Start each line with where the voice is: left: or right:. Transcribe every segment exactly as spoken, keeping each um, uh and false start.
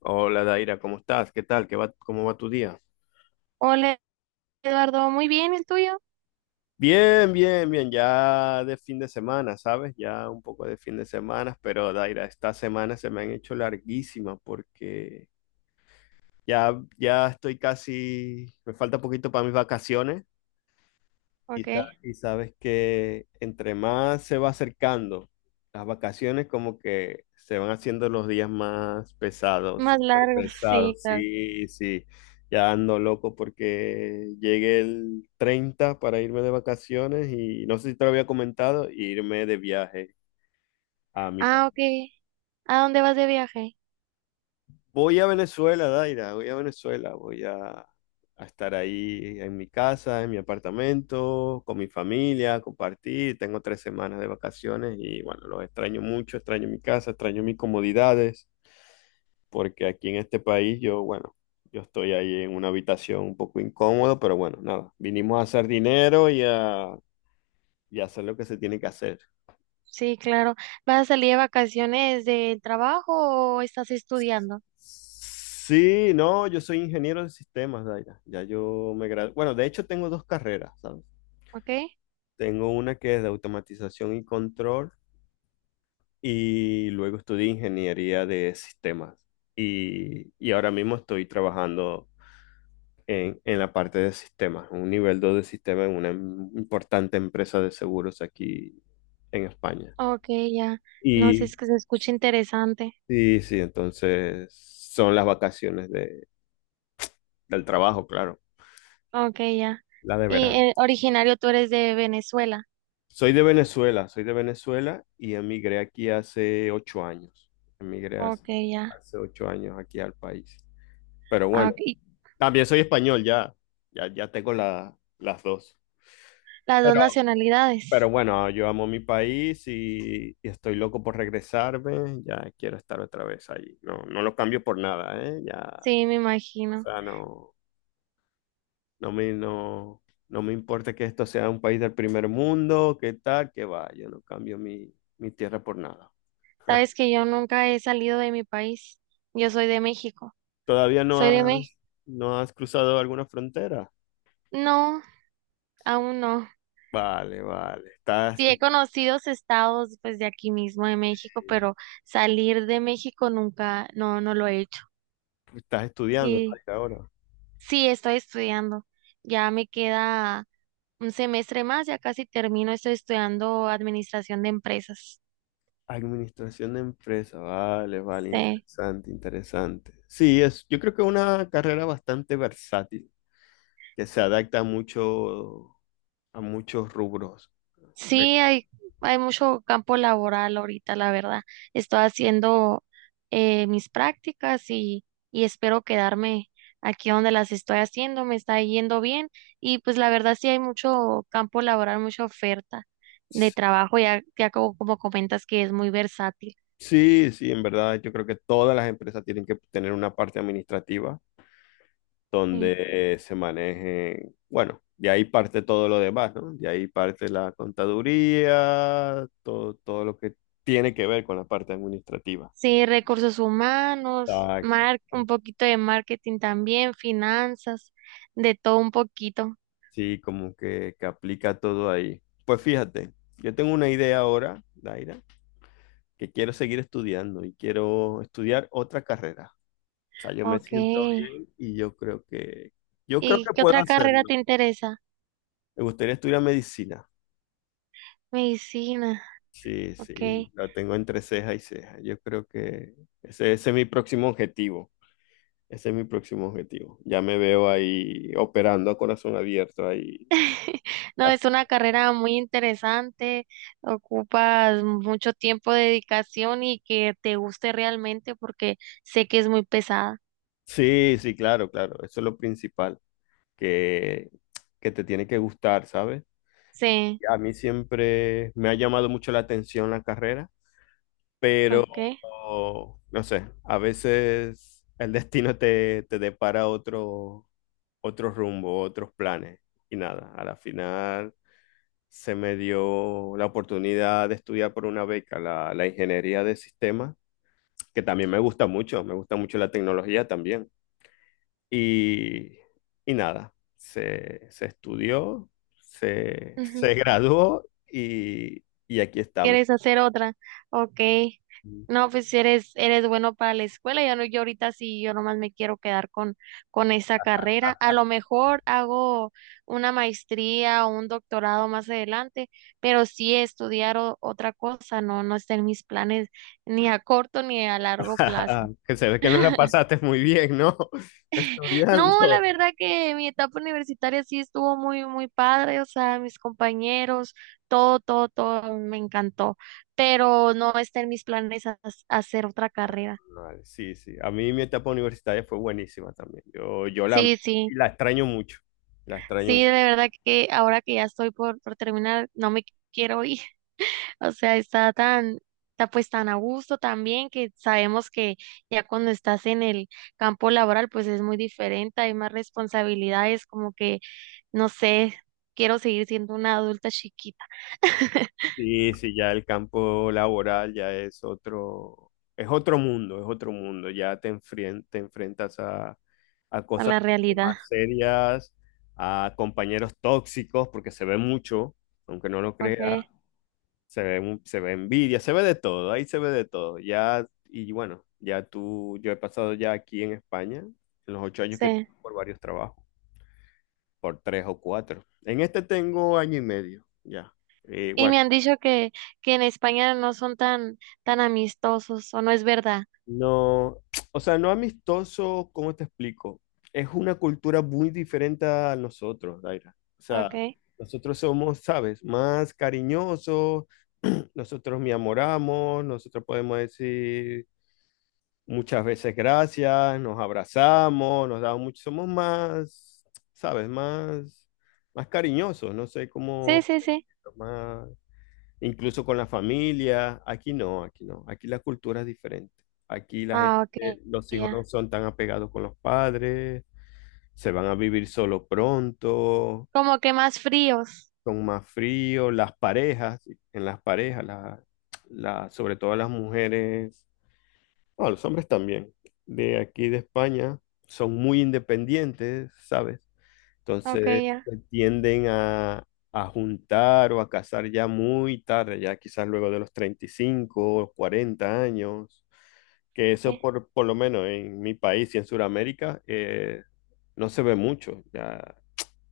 left: Hola Daira, ¿cómo estás? ¿Qué tal? ¿Qué va, cómo va tu día?
right: Hola Eduardo, muy bien, ¿el tuyo?
left: Bien, bien, bien, ya de fin de semana, ¿sabes? Ya un poco de fin de semana, pero Daira, estas semanas se me han hecho larguísimas porque ya, ya estoy casi, me falta poquito para mis vacaciones. Y,
right: Ok,
left: sa- y sabes que entre más se va acercando las vacaciones, como que se van haciendo los días más pesados,
right: más
left: súper
right: largo, sí,
left: pesados.
right: claro.
left: Sí, sí. Ya ando loco porque llegué el treinta para irme de vacaciones y no sé si te lo había comentado, irme de viaje a mi
right: Ah,
left: país.
right: ok, ¿a dónde vas de viaje?
left: Voy a Venezuela, Daira, voy a Venezuela, voy a, a estar ahí en mi casa, en mi apartamento, con mi familia, compartir. Tengo tres semanas de vacaciones y bueno, los extraño mucho, extraño mi casa, extraño mis comodidades, porque aquí en este país yo, bueno, yo estoy ahí en una habitación un poco incómodo, pero bueno, nada, vinimos a hacer dinero y a, y a hacer lo que se tiene que hacer.
right: Sí, claro. ¿Vas a salir de vacaciones del trabajo o estás estudiando?
left: Sí, no, yo soy ingeniero de sistemas, Daira. Ya yo me gradué. Bueno, de hecho tengo dos carreras, ¿sabes?
right: Ok,
left: Tengo una que es de automatización y control y luego estudié ingeniería de sistemas y, y ahora mismo estoy trabajando en, en la parte de sistemas, un nivel dos de sistema en una im- importante empresa de seguros aquí en España.
right: ok, ya. No sé,
left: Y
right: es que se escucha interesante.
left: sí, sí, entonces son las vacaciones de- del trabajo, claro,
right: Ok, ya.
left: la de
right: Y
left: verano.
right: eh, originario tú eres de Venezuela.
left: Soy de Venezuela, soy de Venezuela y emigré aquí hace ocho años. Emigré hace,
right: Ok, ya.
left: hace ocho años aquí al país. Pero
right: Ah,
left: bueno,
right: ok.
left: también soy español, ya, ya, ya tengo la- las dos.
right: Las dos
left: Pero, pero
right: nacionalidades.
left: bueno, yo amo mi país y, y estoy loco por regresarme. Ya quiero estar otra vez allí. No, no lo cambio por nada, ¿eh? Ya,
right: Sí, me
left: o
right: imagino.
left: sea, no, no me, no, no me importa que esto sea un país del primer mundo, qué tal, qué va. Yo no cambio mi, mi tierra por nada.
right: Sabes que yo nunca he salido de mi país. Yo soy de México.
left: ¿Todavía no
right: Soy de México.
left: has, no has cruzado alguna frontera?
right: No. Aún no.
left: Vale, vale. Estás,
right: Sí he conocido estados pues de aquí mismo de México, pero salir de México nunca, no, no lo he hecho.
left: Estás estudiando,
right: Y
left: ¿no?, ahora.
right: sí, estoy estudiando. Ya me queda un semestre más, ya casi termino. Estoy estudiando administración de empresas.
left: Administración de empresa, vale, vale,
right: Sí.
left: interesante, interesante. Sí, es, yo creo que es una carrera bastante versátil, que se adapta mucho a muchos rubros. Correcto.
right: Sí, hay, hay mucho campo laboral ahorita, la verdad. Estoy haciendo eh, mis prácticas y, y, espero quedarme aquí donde las estoy haciendo. Me está yendo bien y pues la verdad sí hay mucho campo laboral, mucha oferta de trabajo, ya, ya como, como comentas que es muy versátil.
left: Sí, sí, en verdad, yo creo que todas las empresas tienen que tener una parte administrativa
right: Sí,
left: donde eh, se maneje, bueno, de ahí parte todo lo demás, ¿no? De ahí parte la contaduría, todo, todo lo que tiene que ver con la parte administrativa.
right: Sí, recursos humanos,
left: Exacto.
right: mar, un poquito de marketing también, finanzas, de todo un poquito.
left: Sí, como que, que aplica todo ahí. Pues fíjate, yo tengo una idea ahora, Daira, que quiero seguir estudiando y quiero estudiar otra carrera. O sea, yo me
right: Ok.
left: siento bien y yo creo que, yo creo
right: ¿Y
left: que
right: qué
left: puedo
right: otra carrera te
left: hacerlo.
right: interesa?
left: Me gustaría estudiar medicina.
right: Medicina,
left: Sí,
right: ok.
left: sí, lo tengo entre ceja y ceja. Yo creo que ese, ese es mi próximo objetivo. Ese es mi próximo objetivo. Ya me veo ahí operando a corazón abierto ahí.
right: No,
left: Ah,
right: es una carrera muy interesante, ocupas mucho tiempo de dedicación y que te guste realmente porque sé que es muy pesada.
left: sí, sí, claro, claro. Eso es lo principal. que, que te tiene que gustar, ¿sabes?
right: Sí,
left: Y a mí siempre me ha llamado mucho la atención la carrera, pero
right: ok.
left: no sé, a veces el destino te, te depara otro, otro rumbo, otros planes. Y nada, a la final se me dio la oportunidad de estudiar por una beca la, la ingeniería de sistemas, que también me gusta mucho, me gusta mucho la tecnología también. Y, y nada, se, se estudió, se, se graduó y, y aquí estamos.
right: ¿Quieres hacer otra? Ok. No, pues eres, eres bueno para la escuela. Ya no, yo ahorita sí, yo nomás me quiero quedar con, con, esa carrera. A lo mejor hago una maestría o un doctorado más adelante, pero sí estudiar o- otra cosa, no, no está en mis planes ni a corto ni a largo plazo.
left: Que se ve que no la pasaste muy bien, ¿no?
right: No, la
left: Estudiando.
right: verdad que mi etapa universitaria sí estuvo muy, muy padre, o sea, mis compañeros, todo, todo, todo me encantó, pero no está en mis planes ha- hacer otra carrera.
left: Vale, sí, sí. A mí mi etapa universitaria fue buenísima también. Yo, yo la,
right: Sí,
left: y
right: sí,
left: la extraño mucho. La extraño
right: sí, de
left: mucho.
right: verdad que ahora que ya estoy por, por terminar, no me quiero ir, o sea, está tan, está pues tan a gusto también que sabemos que ya cuando estás en el campo laboral, pues es muy diferente, hay más responsabilidades, como que, no sé, quiero seguir siendo una adulta chiquita.
left: Sí, sí, ya el campo laboral ya es otro, es otro mundo, es otro mundo. Ya te enfrien- te enfrentas a, a
right: A
left: cosas
right: la
left: mucho
right: realidad,
left: más serias, a compañeros tóxicos, porque se ve mucho, aunque no lo crea,
right: ok,
left: se ve, mu- se ve envidia, se ve de todo, ahí se ve de todo. Ya, y bueno, ya tú, yo he pasado ya aquí en España, en los ocho años, que
right: sí.
left: por varios trabajos, por tres o cuatro. En este tengo año y medio, ya. Eh,
right: Y me
left: bueno.
right: han dicho que, que en España no son tan, tan amistosos, o no es verdad,
left: No, o sea, no amistoso, ¿cómo te explico? Es una cultura muy diferente a nosotros, Daira. O sea,
right: ok.
left: nosotros somos, ¿sabes? Más cariñosos, nosotros me amoramos, nosotros podemos decir muchas veces gracias, nos abrazamos, nos damos mucho, somos más, ¿sabes? Más, más cariñosos, no sé
right: Sí,
left: cómo,
right: sí, sí.
left: más, incluso con la familia. Aquí no, aquí no. Aquí la cultura es diferente. Aquí la
right: Ah,
left: gente,
right: ok,
left: los hijos no
right: ya.
left: son tan apegados con los padres, se van a vivir solo pronto,
right: Como que más fríos,
left: son más fríos. Las parejas, en las parejas, la, la- sobre todo las mujeres, bueno, los hombres también, de aquí de España, son muy independientes, ¿sabes?
right: ok,
left: Entonces
right: ya.
left: se tienden a, a juntar o a casar ya muy tarde, ya quizás luego de los treinta y cinco o cuarenta años, que eso por, por lo menos en mi país y en Sudamérica eh, no se ve mucho. Ya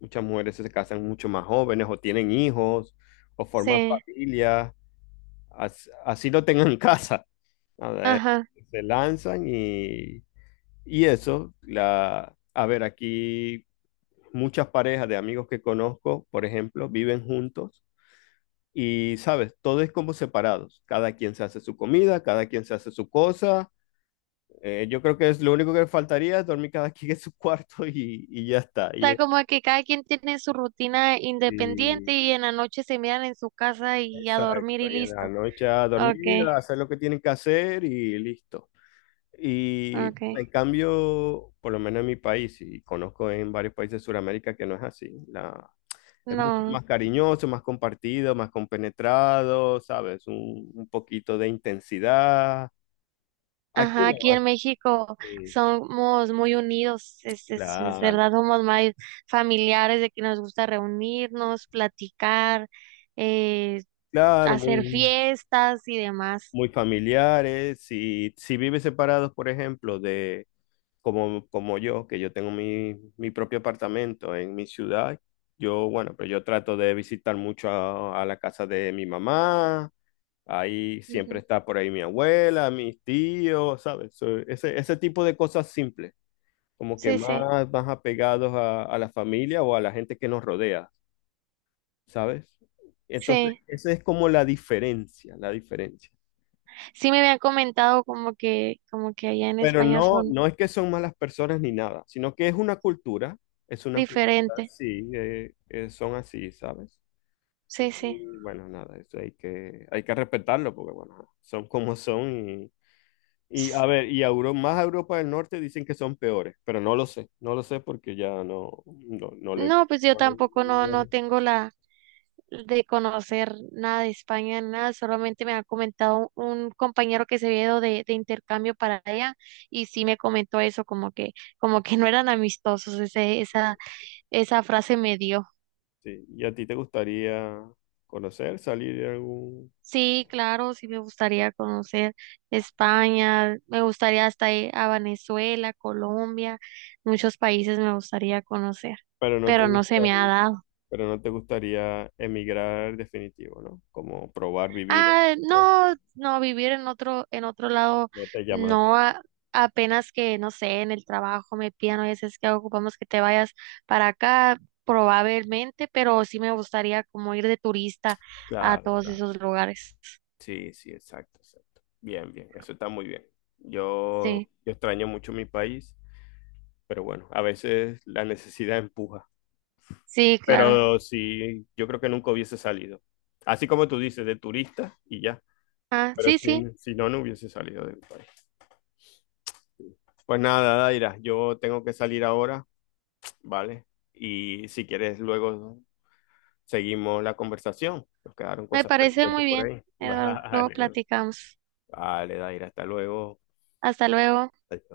left: muchas mujeres se casan mucho más jóvenes o tienen hijos o forman
right: Sí,
left: familias, as- así, lo tengan en casa.
right: ajá.
left: Se lanzan y, y eso, la, a ver, aquí muchas parejas de amigos que conozco, por ejemplo, viven juntos y, sabes, todo es como separados. Cada quien se hace su comida, cada quien se hace su cosa. Eh, yo creo que es lo único que faltaría es dormir cada quien en su cuarto y, y ya está. Y,
right: Está
left: eh,
right: como que cada quien tiene su rutina independiente y
left: y-
right: en la noche se miran en su casa y a dormir
left: exacto,
right: y
left: y en
right: listo.
left: la noche a
right: Ok,
left: dormir, a hacer lo que tienen que hacer y listo. Y
right: ok.
left: en cambio, por lo menos en mi país, y conozco en varios países de Sudamérica que no es así. La, Es mucho
right: No.
left: más cariñoso, más compartido, más compenetrado, ¿sabes? Un, un poquito de intensidad. Aquí
right: Ajá,
left: no,
right: aquí en México
left: sí,
right: somos muy unidos, es, es, es
left: claro,
right: verdad, somos más familiares de que nos gusta reunirnos, platicar, eh,
left: claro,
right: hacer
left: muy,
right: fiestas y demás.
left: muy familiares. Si, si vives separados, por ejemplo, de como, como yo, que yo tengo mi, mi propio apartamento en mi ciudad, yo, bueno, pero yo trato de visitar mucho a, a la casa de mi mamá. Ahí siempre
right: Ujú.
left: está por ahí mi abuela, mis tíos, ¿sabes? So, Ese, ese tipo de cosas simples. Como que
right: Sí, sí,
left: más, más apegados a, a la familia o a la gente que nos rodea, ¿sabes? Entonces,
right: sí.
left: esa es como la diferencia, la diferencia.
right: Sí me habían comentado como que, como que allá en
left: Pero
right: España
left: no,
right: son
left: no es que son malas personas ni nada, sino que es una cultura, es una cultura,
right: diferentes.
left: sí, eh, eh, son así, ¿sabes?
right: Sí, sí.
left: Y bueno, nada, eso hay que, hay que respetarlo porque, bueno, son como son y, y,
right: S-
left: a ver, y a Euro- más a Europa del Norte dicen que son peores, pero no lo sé, no lo sé porque ya no, no, no lo he
right: No,
left: visto.
right: pues yo tampoco no, no tengo la de conocer nada de España, nada, solamente me ha comentado un compañero que se había ido de, de intercambio para allá y sí me comentó eso, como que, como que no eran amistosos, ese, esa, esa frase me dio.
left: Sí, ¿y a ti te gustaría conocer, salir de algún...
right: Sí, claro, sí me gustaría conocer España, me gustaría hasta ir a Venezuela, Colombia, muchos países me gustaría conocer,
left: Pero no te
right: pero no se me ha
left: gustaría,
right: dado.
left: pero no te gustaría emigrar definitivo, ¿no? Como probar vivir,
right: Ah,
left: pero
right: no, no, vivir en otro, en otro lado,
left: no te llama la
right: no,
left: atención.
right: a- apenas que, no sé, en el trabajo me pidan, a veces que ocupamos que te vayas para acá, probablemente, pero sí me gustaría como ir de turista a
left: Claro,
right: todos
left: claro.
right: esos lugares.
left: Sí, sí, exacto, exacto. Bien, bien, eso está muy bien. Yo,
right: Sí,
left: yo extraño mucho mi país, pero bueno, a veces la necesidad empuja.
right: sí, claro.
left: Pero sí, yo creo que nunca hubiese salido. Así como tú dices, de turista y ya.
right: Ah,
left: Pero
right: sí, sí,
left: si, si no, no hubiese salido de mi país. Pues nada, Daira, yo tengo que salir ahora, ¿vale? Y si quieres, luego seguimos la conversación. Nos quedaron
right: me
left: cosas
right: parece
left: pendientes
right: muy
left: por
right: bien,
left: ahí.
right: Eduardo. Luego
left: Vale,
right: platicamos.
left: vale, Daira, hasta luego.
right: Hasta luego.
left: Adiós.